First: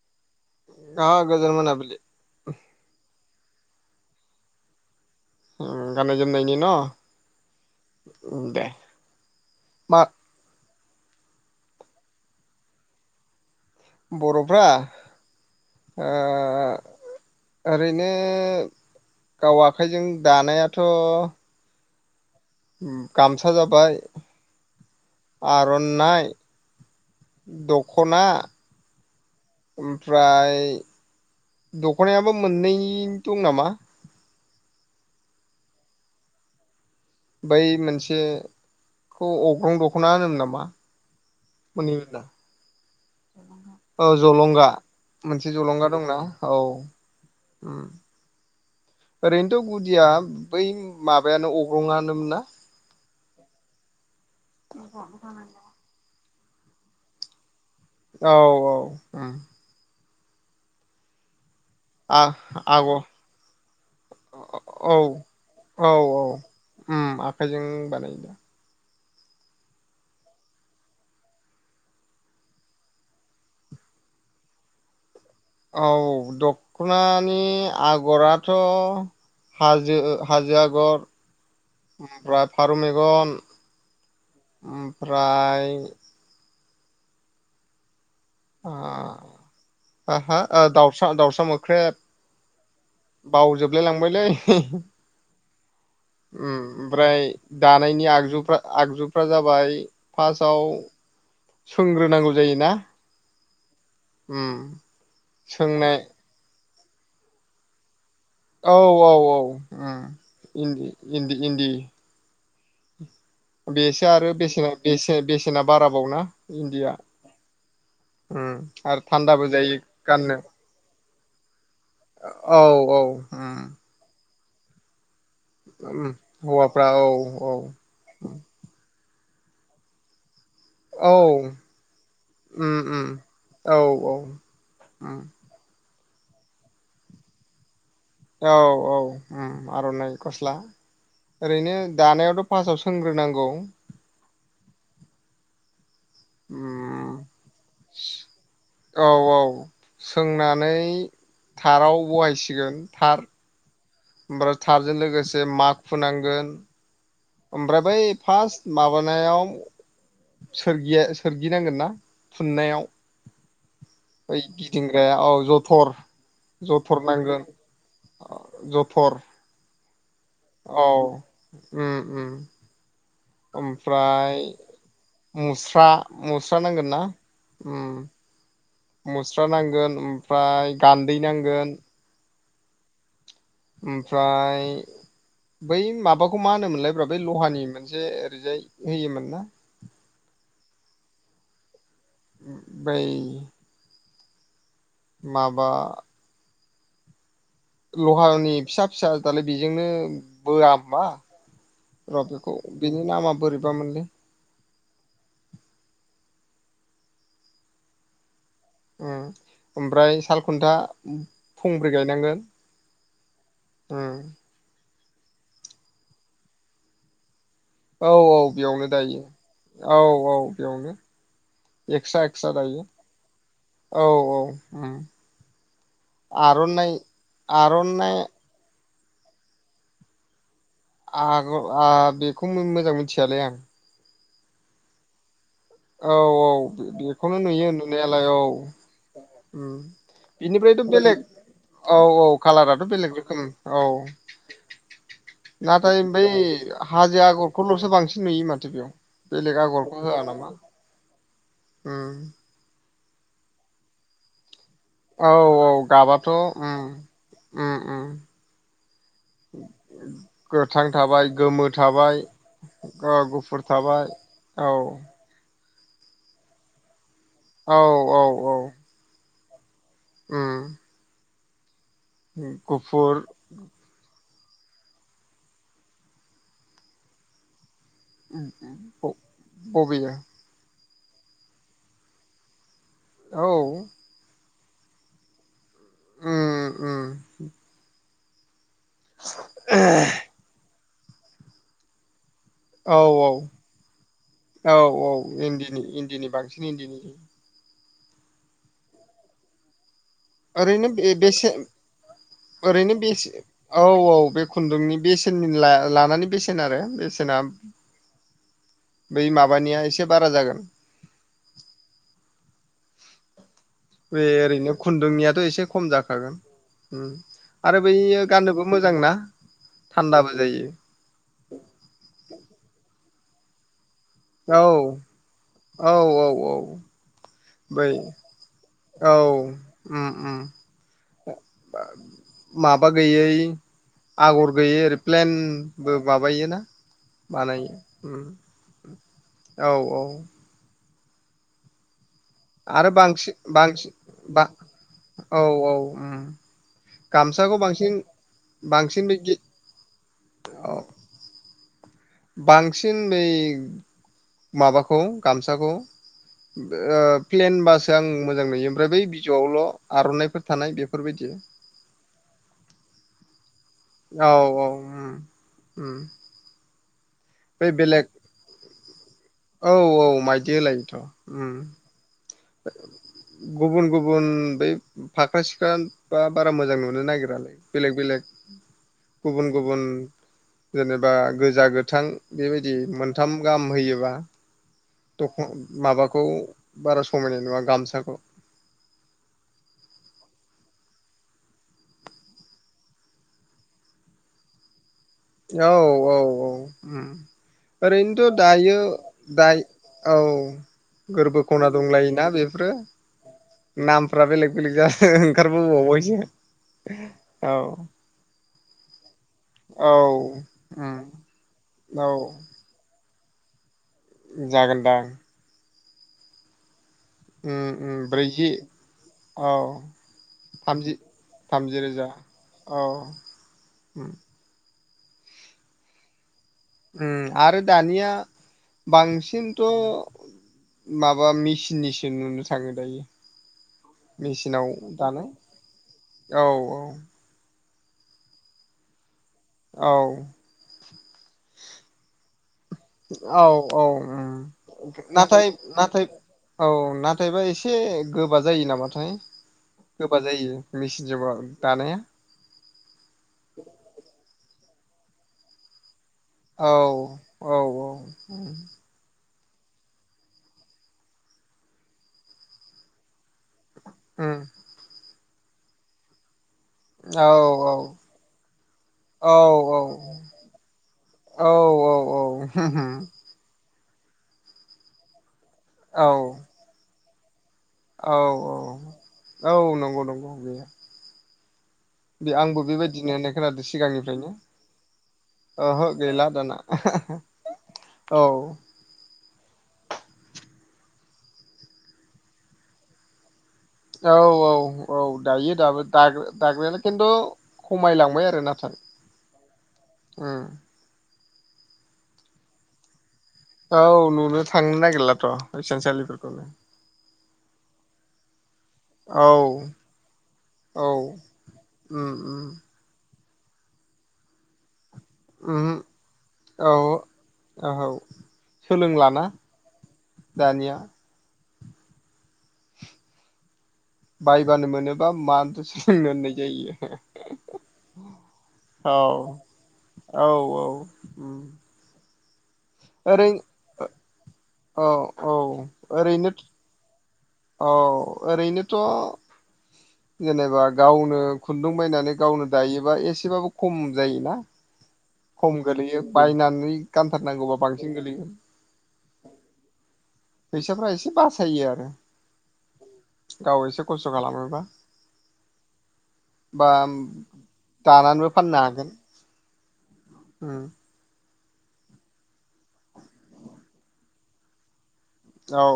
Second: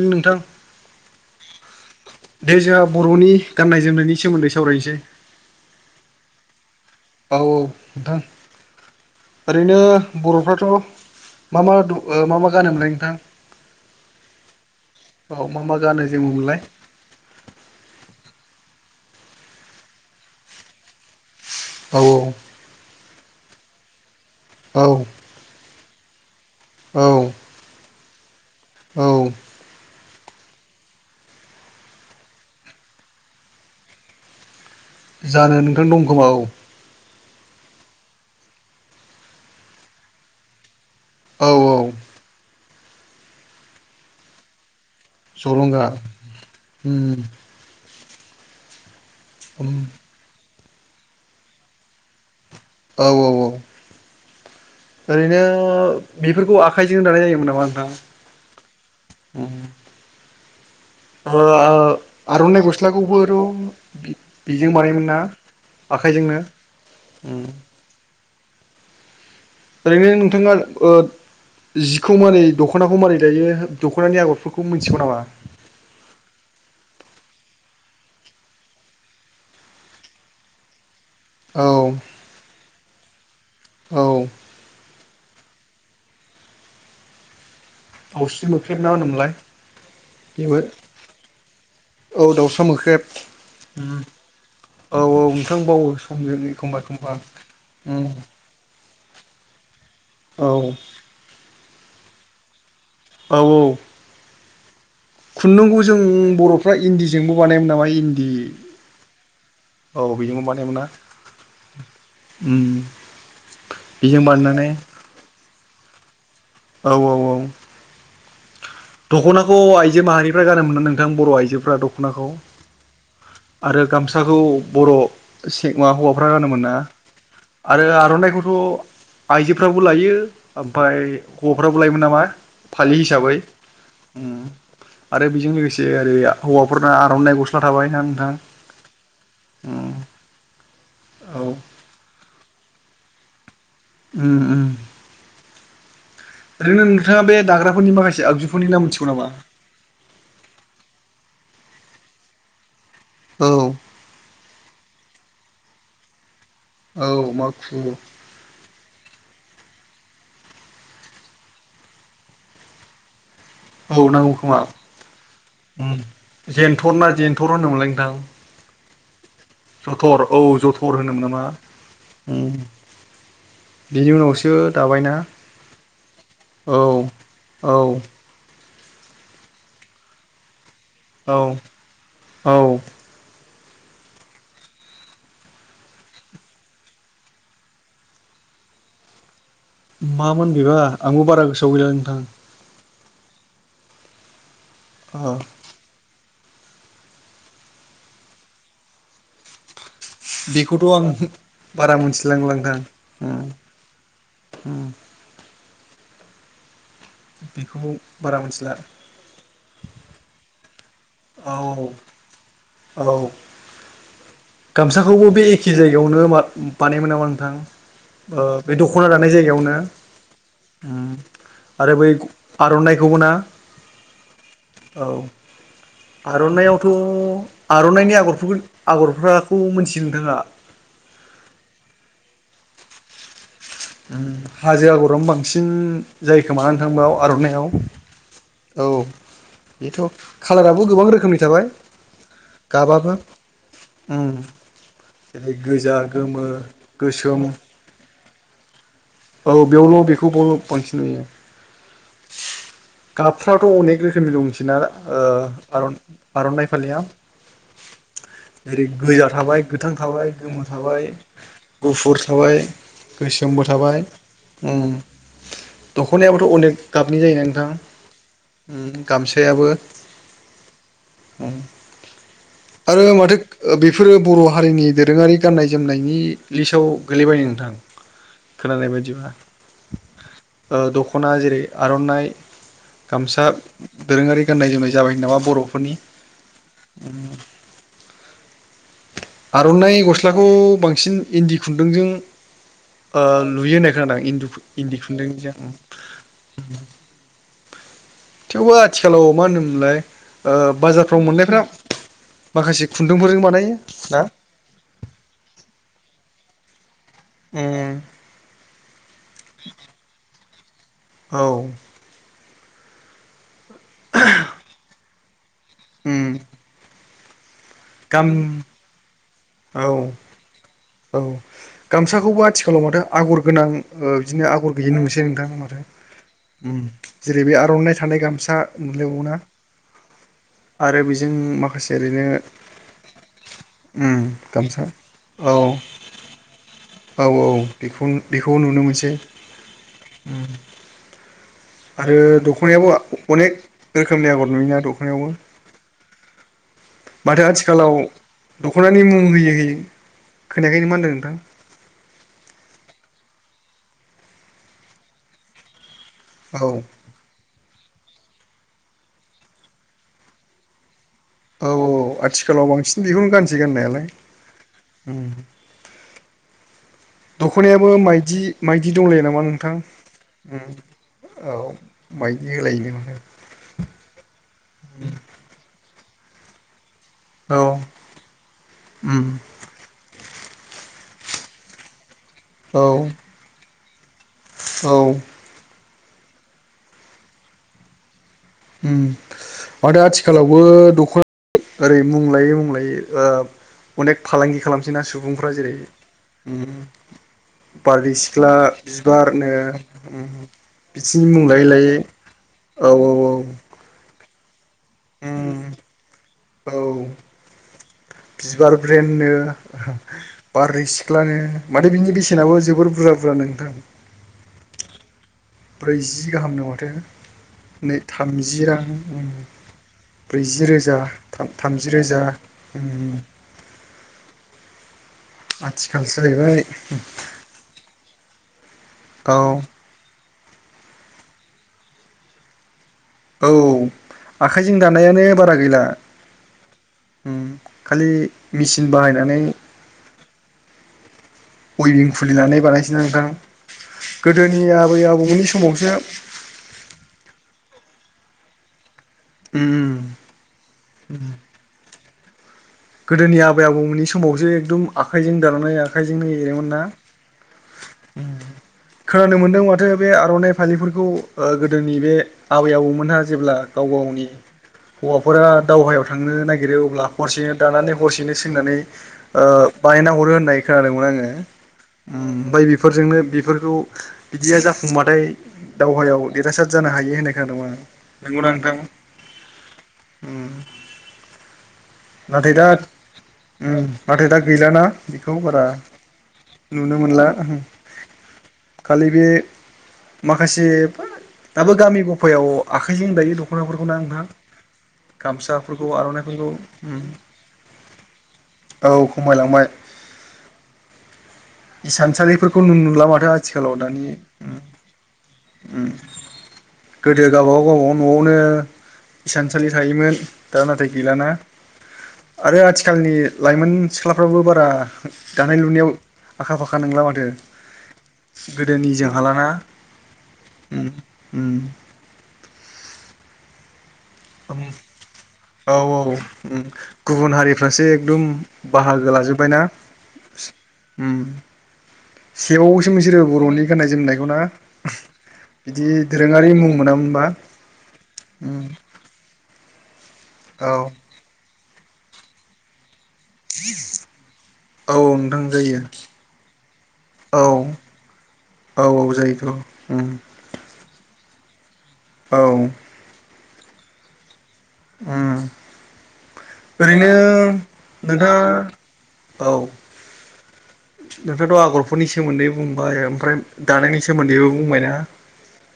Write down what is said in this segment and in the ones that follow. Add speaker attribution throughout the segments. Speaker 1: नोंथां
Speaker 2: अ गोजोन मोनाबिलि
Speaker 1: दे जोहा बर'नि गाननाय जोमनायनि सोमोन्दै सावरायनोसै।
Speaker 2: उम गाननाय जोमनायनि न'?
Speaker 1: औ औ नोंथां
Speaker 2: दे
Speaker 1: ओरैनो
Speaker 2: मा
Speaker 1: बर'फ्राथ' मा मा दु ओ मा मा गानोमोनलाय नोंथां?
Speaker 2: बर'फ्रा
Speaker 1: औ मा मा गानो
Speaker 2: ओ
Speaker 1: जोमोमोनलाय
Speaker 2: ओरैनो नो गाव आखाइजों दानायाथ'
Speaker 1: औ औ।
Speaker 2: उम गामसा जाबाय
Speaker 1: औ
Speaker 2: र'ननाइ
Speaker 1: औ।
Speaker 2: ख'ना
Speaker 1: औ।
Speaker 2: ओमफ्राय दख'नायाबो मोननै दं नामा?
Speaker 1: जानो नोंथां दं खोमा औ।
Speaker 2: बै मोनसे खौ अग्रं दख'ना होनोमोन नामा?
Speaker 1: औ औ
Speaker 2: [unintelligible] औ जलंगा मोनसे जलंगा दंना औ
Speaker 1: उम
Speaker 2: उम। ओरैनोथ'
Speaker 1: उम
Speaker 2: गुदिया बै माबायानो अग्रंआनोमोन ना?
Speaker 1: औ औ औ ओरैनो बेफोरखौ आखाइजोंनो दानाय जायोमोन नामा? नोंथां
Speaker 2: औ औ उम।
Speaker 1: ओ
Speaker 2: आ
Speaker 1: आर'नाइ
Speaker 2: आग औ
Speaker 1: गस्लाखौबोथ' बे-बेजोंनो बानायोमोन ना?
Speaker 2: औ औ
Speaker 1: आखाइजोंनो
Speaker 2: उम आखाइजोंनो बानायोदा।
Speaker 1: ओरैनो नोंथांङा ओ जिखौ मारै दख'नाखौ मारै दायो दख'नानि आगरफोरखौ मिथिगौ नामा?
Speaker 2: औ दख'नानि आगराथ' हाजो हाजो आगर
Speaker 1: औ
Speaker 2: ओमफ्राय फारौ मेगन
Speaker 1: औ
Speaker 2: ओम फ्राय
Speaker 1: दावस्रि मोख्रेब ना ओनोमोनलाय?
Speaker 2: आ हा आ दाउसा दाउसा मोख्रेब।
Speaker 1: औ दाउसा
Speaker 2: बावजोबलाय लांबायलै
Speaker 1: मोख्रेब। समजों
Speaker 2: उम
Speaker 1: एखमबा एखमबा
Speaker 2: ओमफ्राय दानायनि
Speaker 1: उम
Speaker 2: आगजुफ्रा आगजु फ्रा जाबाय
Speaker 1: औ
Speaker 2: फार्स्टआव सोंग्रोनांगौ जायोना?
Speaker 1: औ औ
Speaker 2: उम।
Speaker 1: खुननांगौ
Speaker 2: सोंनाय
Speaker 1: जों बर'फ्रा इन्न्दीजोंबो बानायोमोन नामा इन्दि
Speaker 2: औ औ औ उम
Speaker 1: औ बेजोंबो बानायोमोन ना
Speaker 2: इन्दि इन्दि इन्दि।
Speaker 1: उम।
Speaker 2: बेसो
Speaker 1: बेजों
Speaker 2: आरो
Speaker 1: बानायनानै
Speaker 2: बेसेना बेसे बेसेना बाराबाव ना?
Speaker 1: औ औ औ।
Speaker 2: उम आरो थान्दाबो
Speaker 1: दख'नाखौ
Speaker 2: जायो
Speaker 1: आइजो
Speaker 2: गाननो
Speaker 1: माहारिफ्रा गानोमोन्ना नोंथां बर' आइजोफ्रा दख'नाखौ
Speaker 2: औ औ उम
Speaker 1: आरो गामसाखौ बर' सें मा
Speaker 2: उम
Speaker 1: हौवाफ्रा गानोमोन ना
Speaker 2: हौवाफ्रा औ औ
Speaker 1: आरो आर'नाइखौथ' आइजोफ्राबो लायो ओमफ्राय
Speaker 2: औ
Speaker 1: हौवाफ्राबो लायोमोन नामा
Speaker 2: उम
Speaker 1: फालि
Speaker 2: उम
Speaker 1: हिसाबै?
Speaker 2: औ औ
Speaker 1: उम
Speaker 2: उम
Speaker 1: आरो बेजों लोगोसे ओरै हौवाफोरना आर'नाइ गस्ला थाबाय। ना नोंथां
Speaker 2: औ औ उम आर'नाइ गस्ला
Speaker 1: औ
Speaker 2: ओरैनो दानायावथ' फासाव सोंग्रोनांगौ।
Speaker 1: उम उम। ओरैनो
Speaker 2: उम
Speaker 1: नोंथांङा बे दाग्राफोरनि माखासे आगजुफोरनि नाम मिथिगौ
Speaker 2: औ
Speaker 1: नामा?
Speaker 2: औ सोंनानै थाराव बहायसिगोन।
Speaker 1: औ
Speaker 2: ओमफ्रा थारजों लोगोसे माखु नांगोन।
Speaker 1: औ माखु
Speaker 2: ओमफ्राय बै फार्स माबानायाव सोरगिया सोरगिनांगोन ना फुननायाव।
Speaker 1: औ नांगौ
Speaker 2: बै
Speaker 1: खोमा
Speaker 2: गिदिंग्राया औ जथर
Speaker 1: उम जेनथर
Speaker 2: जथर
Speaker 1: ना
Speaker 2: नांगोन
Speaker 1: जेनथर होनोमोनलाय नोंथां
Speaker 2: आ जथर
Speaker 1: जथर औ जथर
Speaker 2: औ
Speaker 1: होनोमोन नामा
Speaker 2: उम
Speaker 1: बिनि
Speaker 2: ओमफ्राय
Speaker 1: उनावसो दाबायना
Speaker 2: मुस्रा मुस्रा
Speaker 1: औ
Speaker 2: नांगोन ना उम
Speaker 1: औ
Speaker 2: मुस्रा नांगोन ओमफ्राय गान्दै
Speaker 1: औ
Speaker 2: नांगोन
Speaker 1: औ
Speaker 2: ओमफ्राय बै माबाखौ मा होनोमोनलाय ब्रा बै लहानि मोनसे ओरैजाय होयोमोन ना।
Speaker 1: मामोन बिबा आंबो बारा गोसोआव गैला नोंथां
Speaker 2: बै
Speaker 1: अ
Speaker 2: माबा लहानि फिसा फिसा दालाय बेजोंनो
Speaker 1: बेखौथ' आं
Speaker 2: बोआबा
Speaker 1: बारा
Speaker 2: र
Speaker 1: मोनथिलांला
Speaker 2: बिखौ बिनि नामा बोरैबा मोनलै
Speaker 1: हो बेखौबो बारा मोनसे
Speaker 2: ओमफ्राय सालखुन्था थंब्रै
Speaker 1: औ
Speaker 2: गायनांगोन
Speaker 1: औ
Speaker 2: होम
Speaker 1: गामसाखौबो बे एखे जायगायावनो बानायोमोन नामा नोंथां
Speaker 2: औ औ
Speaker 1: बे
Speaker 2: बेयावनो
Speaker 1: दख'ना
Speaker 2: दायो
Speaker 1: दानाय जायगायावनो
Speaker 2: औ औ बेयावनो
Speaker 1: आरो बै
Speaker 2: एक्सट्रा एक्सट्रा दायो
Speaker 1: आर'नाइखौबो ना
Speaker 2: औ औ उम
Speaker 1: औ आर'नाइ आवथ' आर'नाइनि
Speaker 2: आर'नाइ
Speaker 1: आगरफोर आगरफोरखौ मोनथियो नोंथाङा।
Speaker 2: आगर आं बेखौ मोजां मिथियालै आं
Speaker 1: हाजो आगर बा बांसिन
Speaker 2: औ
Speaker 1: जायोखोमा
Speaker 2: औ
Speaker 1: नोंथांबाव
Speaker 2: बेखौनो
Speaker 1: आर'नाइआव
Speaker 2: नुयो नुनायालाय
Speaker 1: औ।
Speaker 2: उम
Speaker 1: बेथ'
Speaker 2: बिनिफ्रायथ'
Speaker 1: कालाराबो गोबां
Speaker 2: बेलेग
Speaker 1: रोखोमनि थाबाय।
Speaker 2: औ औ कालाराथ'
Speaker 1: गाबाबो
Speaker 2: बेलेग रोखोम औ।
Speaker 1: उम जेरै गोजा
Speaker 2: नाथाय
Speaker 1: गोमो
Speaker 2: हाजो
Speaker 1: गोसोम
Speaker 2: आगरखौल'सो बांसिन नुयो माथो बेयाव। बेलेग
Speaker 1: औ बेयावल' बेखौ बावल' बांसिन नुयो।
Speaker 2: होम।
Speaker 1: गाबफ्राथ' अनेक रोखोमनि दंसै। बिना
Speaker 2: औ औ
Speaker 1: ओ
Speaker 2: गाबाथ'
Speaker 1: आर'नाइ
Speaker 2: उम
Speaker 1: फालिया।
Speaker 2: उम उम
Speaker 1: ओरै गोजा थाबाय गोथां थाबाय गोमो थाबाय गुफुर थाबाय
Speaker 2: ओ
Speaker 1: गोसोम।
Speaker 2: गुफुर थाबाय औ।
Speaker 1: दख'नायाबोथ' अनेक गाबनि जायोना
Speaker 2: औ
Speaker 1: नोंथां गामसायाबो।
Speaker 2: ओम
Speaker 1: आरो माथो बेफोरो बर' हारिनि दोरोङारि गाननाय जोमनायनि लिस्टआव गोलैबाय नोंथां खोनानाय बायदि।
Speaker 2: बबेयो?
Speaker 1: ओ दख'ना जेरै आर'नाइ
Speaker 2: औ
Speaker 1: गामसा दोरोङारि। गाननाय जोमनाय जाबाय नामा बर'फोरनि।
Speaker 2: उम उम
Speaker 1: आर'नाइ गस्लाखौ बांसिन इन्दि खुन्दुंजों
Speaker 2: औ
Speaker 1: ओ
Speaker 2: औ
Speaker 1: लुयोनो।
Speaker 2: औ
Speaker 1: इन्दि खुन्दुंनि
Speaker 2: औ
Speaker 1: जिआ।
Speaker 2: इन्दिनि इन्दिनि बांसिन इन्दिनि
Speaker 1: थेवबो आथिखालाव मा होनोमोनलाय
Speaker 2: ओरैनो बे
Speaker 1: बाजारफ्राव
Speaker 2: बेसे
Speaker 1: मोननायफ्रा माखासे
Speaker 2: ओरैनो बेसे
Speaker 1: खुन्दुंफोरजों बानायो
Speaker 2: औ औ बे खुन्दुंनि बेसेननि लानानै बेसेन आरो बेसेना बै माबानिया एसे बारा जागोन।
Speaker 1: औ
Speaker 2: बे ओरैनो खुन्दुंनियाथ' एसे खम
Speaker 1: उम
Speaker 2: जाखागोन। आरो बैयो
Speaker 1: गाम
Speaker 2: गाननोबो मोजांना
Speaker 1: औ
Speaker 2: थान्दाबो जायो।
Speaker 1: औ गामसाखौबो आथिखालाव माथो आगर गोनां। ओ बिदिनो
Speaker 2: औ
Speaker 1: आगर गैयि नसै नोंथाङा माथो
Speaker 2: औ औ औ
Speaker 1: ओम। जेरै बे
Speaker 2: बै
Speaker 1: आर'नाइ थानाय गामसा
Speaker 2: औ
Speaker 1: मोनलायबावोना।
Speaker 2: उम उम
Speaker 1: आरो बेजों माखासे ओरैनो
Speaker 2: माबा गैयै
Speaker 1: ओम गामसा ।
Speaker 2: ओम बो माबायोना बानायो
Speaker 1: बेखौ बेखौ नुनो मोनसै
Speaker 2: औ औ।
Speaker 1: आरो
Speaker 2: आरो
Speaker 1: दख'नायाबो
Speaker 2: बांसिन बांसिन
Speaker 1: अनेक रोखोमनि
Speaker 2: बा
Speaker 1: आगर नुयोना दख'नायावबो।
Speaker 2: औ औ उम
Speaker 1: माथो
Speaker 2: गामसाखौ बांसिन
Speaker 1: आथिखालाव
Speaker 2: बांसिन
Speaker 1: दख'नानि
Speaker 2: बे
Speaker 1: मुं
Speaker 2: गि
Speaker 1: होयै होयै।
Speaker 2: औ
Speaker 1: खोनायाखैनो मा होनदों नोंथां?
Speaker 2: बांसिन बै माबाखौ गामसाखौ
Speaker 1: औ
Speaker 2: ओ प्लेन बासो आं मोजां नुयो ओमफ्राय बै बिजौआवल' आर'नाइफोर थानाय बेफ
Speaker 1: औ औ आथिखालाव बांसिन बेखौनो गान सिगनायालाय
Speaker 2: औ औ उम
Speaker 1: ओम।
Speaker 2: उम बै बेलेग
Speaker 1: दंलायो नामा
Speaker 2: औ
Speaker 1: नोंथां
Speaker 2: औ माइदि
Speaker 1: उम
Speaker 2: होलायोथ'
Speaker 1: औ
Speaker 2: ओम।
Speaker 1: माइदि होलायनो
Speaker 2: गुबुन गुबुन बै फाख्रा सिखरा बा बारा मोजां नो नो नागिरालाय
Speaker 1: औ
Speaker 2: बेलेक बेलेक
Speaker 1: उम
Speaker 2: गुबुन गुबुन। जेनेबा गोजा गोथां बेबायदि
Speaker 1: औ
Speaker 2: मोनथाम गाहाम होयोबा।
Speaker 1: औ
Speaker 2: दख माबाखौ बारा समायनाय नुवा गामसाखौ।
Speaker 1: ओम माथो आथिखालावबो दख'ना ओरै मुंलायै मुंलायै ओ अनेक फालांगि खालाम। नो सुबुंफ्रा
Speaker 2: औ
Speaker 1: जेरै
Speaker 2: औ औ
Speaker 1: ओम।
Speaker 2: उम
Speaker 1: बारदै
Speaker 2: ओरैनोथ'
Speaker 1: सिख्ला
Speaker 2: दायो
Speaker 1: बिबारनो
Speaker 2: दाय औ
Speaker 1: ओम बिथिनि
Speaker 2: गोरबो
Speaker 1: मुं लायै
Speaker 2: खना
Speaker 1: लायै
Speaker 2: दंलायोना बेफोरो
Speaker 1: औ औ औ।
Speaker 2: नामफ्रा बेलेग बेलेग जादो
Speaker 1: उम
Speaker 2: ओंखारबोबावबायसो
Speaker 1: औ
Speaker 2: औ
Speaker 1: बिबार ब्रेन नो
Speaker 2: औ
Speaker 1: बारै
Speaker 2: उम
Speaker 1: सिख्लानो माथो
Speaker 2: औ
Speaker 1: बिनि बेसेनाबो जोबोर बुरजा बुर जा नोंथां
Speaker 2: जागोनदां
Speaker 1: ब्रैजि गाहाम दं
Speaker 2: उम
Speaker 1: माथो
Speaker 2: उम
Speaker 1: नै
Speaker 2: ब्रैजि
Speaker 1: थामजि रां
Speaker 2: औ
Speaker 1: ब्रैजि
Speaker 2: थामजि
Speaker 1: रोजा थाम थामजि रोजा
Speaker 2: ओम
Speaker 1: आथिखालसोहैबाय
Speaker 2: ओम आरो दानिया
Speaker 1: औ
Speaker 2: बांसिनथ' माबा मेचिननिसो नुनो थाङो दायो
Speaker 1: औ
Speaker 2: मेचिनाव
Speaker 1: आखायजों दानायानो
Speaker 2: दानाय
Speaker 1: बारा गैला
Speaker 2: औ
Speaker 1: ओम खालि मेचिन बाहायनाय
Speaker 2: औ
Speaker 1: उइबिं खुलिनानै बानायसैना नोंथां
Speaker 2: औ औ
Speaker 1: गोदोनि
Speaker 2: ओम
Speaker 1: आबै
Speaker 2: नाथाय
Speaker 1: आबौमोननि समावसो
Speaker 2: नाथाय औ नाथायबा एसे गोबा जायो नामाथाय
Speaker 1: उम
Speaker 2: गोबा जायो मेचिनजों दानाया
Speaker 1: गोदोनि आबै आबौमोननि समावसो एकदम आखाइजों दानायनैै आखाइजोंनो एरोमोन
Speaker 2: औ
Speaker 1: ना
Speaker 2: औ औ उम
Speaker 1: खोना आनो मोन्दों माथो बे आर'नाइ फालिफोरखौ गोदोनि बे आबै आबौमोनहा जेब्ला गाव गावनि
Speaker 2: उम
Speaker 1: हौवाफोरा दावहायाव थांनो नागिरो अब्ला
Speaker 2: औ
Speaker 1: हरसे दानानै हरसेनो सोंनानै
Speaker 2: औ
Speaker 1: ओ बायना हरो होनना खोनादोंमोन आङो
Speaker 2: औ
Speaker 1: ओम ओमफ्राय
Speaker 2: औ
Speaker 1: बेफोरजोंनो बेफोरखौ बिदिया जाफुंबाथाय दावहायाव देरहासार जानो हायो होननाय खोनादोंमोन नोंगौ नांथां
Speaker 2: औ नंगौ नंगौ बेयो बे
Speaker 1: नाथाय
Speaker 2: आंबो
Speaker 1: दा
Speaker 2: बेबायदिनो होननाय खोनादों
Speaker 1: ओम नाथाय
Speaker 2: सिगांनिफ्रायनो
Speaker 1: दा गैलाना बेखौ बारा
Speaker 2: ओहो गैला दाना
Speaker 1: नुनो मोनला ला
Speaker 2: औ
Speaker 1: बे माखासे दाबो गामि गफायाव आखाइजों दायो थ दखनाफोरखौ ना
Speaker 2: औ
Speaker 1: नोंथां
Speaker 2: औ औ दायो दाबो
Speaker 1: गामसाफोरखौ
Speaker 2: दाग्रा
Speaker 1: आर'नाइफोरखौ
Speaker 2: दाग्रायालाय
Speaker 1: ओम
Speaker 2: खिन्थु खमायलांबाय आरो नाथाय
Speaker 1: औ खमायलांबाय
Speaker 2: उम
Speaker 1: हिसानसालिफोरखौनो नुुला माथो आजि आथिखालाव
Speaker 2: औ
Speaker 1: दानि
Speaker 2: नुनो
Speaker 1: ओम
Speaker 2: थांनो नागिरलाथ'
Speaker 1: ओम
Speaker 2: हिसानसालिफोरखौनो
Speaker 1: गोदो गावबागाव गावबागाव न'आवनो
Speaker 2: औ
Speaker 1: इसानसालि थायोमोन दा
Speaker 2: औ
Speaker 1: नाथाय गैलाना
Speaker 2: उम उम
Speaker 1: आरो आथिखालनि लाइमोन सिख्लाफ्राबो बारा दानाय लुनायाव
Speaker 2: उमहो
Speaker 1: आखा फाखा नोंला माथो
Speaker 2: औ औ
Speaker 1: गोदोनि जों
Speaker 2: सोलोंलाना
Speaker 1: हालाना
Speaker 2: दानिया
Speaker 1: ओम ओम
Speaker 2: बायबानो मोनोबा मानोथो
Speaker 1: औ औ
Speaker 2: सोलोंनो होननाय
Speaker 1: ओम
Speaker 2: जायो
Speaker 1: गुबुन हारिफ्रासो एकदम बाहागो लोगो
Speaker 2: औ
Speaker 1: लाजोबबायना
Speaker 2: औ औ
Speaker 1: सेबायोसो मोनसोरो
Speaker 2: ओरै
Speaker 1: बर'नि गाननाय जोमनायखौ ना
Speaker 2: औ औ
Speaker 1: बिदि
Speaker 2: ओरैनो
Speaker 1: दोरोङारि मुं मोनामोनबा
Speaker 2: औ
Speaker 1: उम
Speaker 2: ओरैनोथ' जेनेबा
Speaker 1: औ
Speaker 2: गावनो खुन्दुं बायनानै गावनो दायोबा एसेबाबो खम जायोना
Speaker 1: औ नोंथां
Speaker 2: खम
Speaker 1: जायो
Speaker 2: गोलैयो बायनानै
Speaker 1: औ
Speaker 2: गानथारनांगौबा बांसिन गोलैयो
Speaker 1: औ औ जायोथ'उम
Speaker 2: फैसाफ्रा एसे बासायो आरो
Speaker 1: औ
Speaker 2: गाव एसे खस्थ' खालामोबा
Speaker 1: ओ
Speaker 2: बा
Speaker 1: ओरैनो
Speaker 2: दानानैबो फाननो हागोन
Speaker 1: नोंथांआ औ
Speaker 2: उम
Speaker 1: नोंथांआथ आगरफोरनि सोमोन्दै बुंबाय ओमफ्राय दानायनि सोमोन्दैबो बुंबायना
Speaker 2: औ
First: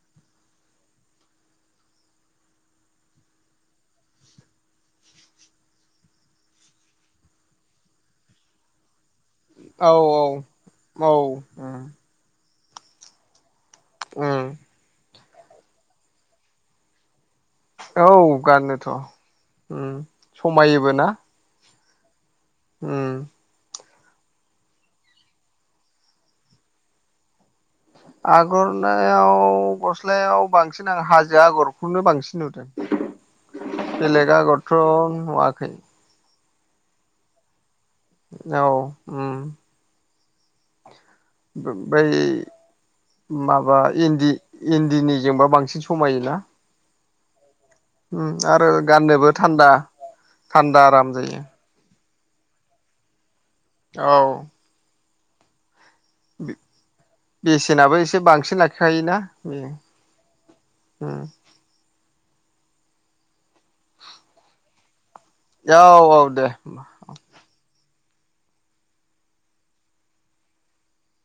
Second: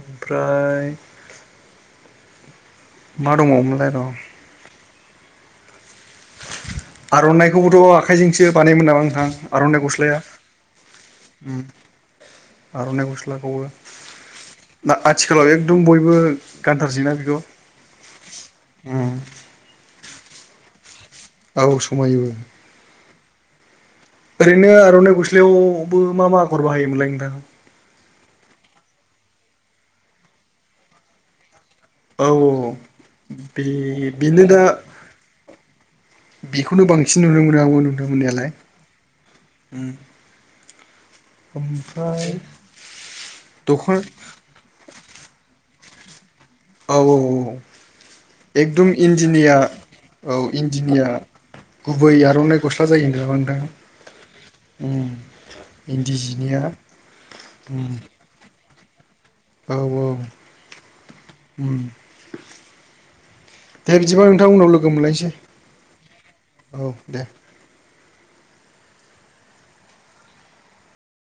Speaker 1: ओमफ्राय मा दङमोनलाय र' आर'नाइखौबोथ' आखाइजोंसो बानाय मोन नामा थां आर'नाइ
Speaker 2: औ
Speaker 1: गस्लाया
Speaker 2: औ
Speaker 1: उम
Speaker 2: उम
Speaker 1: आर'नाइ गस्लाखौबो
Speaker 2: उम
Speaker 1: ना आथिखालाव एकदम बयबो गानथारसैना बेखौ ।
Speaker 2: औ गानोथ' उम समायोबो ना ।
Speaker 1: औ समायोबो ।
Speaker 2: उम
Speaker 1: ओरैनो आर'नाइ गस्लायावबो मा मा आगर बाहायोमोनलाय नोंथांखौ?
Speaker 2: आगरनायाव गस्लायाव बांसिन आं हाजो आगर खौनो
Speaker 1: औ
Speaker 2: बांसिन नुदों
Speaker 1: बे
Speaker 2: बेलेग
Speaker 1: बेनो दा
Speaker 2: आगरथ' नुवाखै।
Speaker 1: बेखौनो बांसिन नुनो मोनो आंबो नुनो मोननायालाय
Speaker 2: औ उम
Speaker 1: उम
Speaker 2: बै माबा
Speaker 1: दख'ना
Speaker 2: इन्दि इन्दिनिजोंबो बांसिन समायोना।
Speaker 1: औ औ औ
Speaker 2: उम आरो
Speaker 1: एकदम
Speaker 2: गाननोबो
Speaker 1: इन्दिनिया
Speaker 2: थान्दा
Speaker 1: औ
Speaker 2: थान्दा
Speaker 1: इन्दिनिया
Speaker 2: आराम जायो
Speaker 1: गुबै आर'नाइ गस्ला जायो नामा नोंथां
Speaker 2: औ
Speaker 1: उम। इन्दि जिनिया उम
Speaker 2: बेसेनाबो एसे बांसिन लाखिखायोना ।
Speaker 1: औ औ उम दे बिदिबा नोंथां उनाव लोगो मोनलायसै।
Speaker 2: औ औ दे ।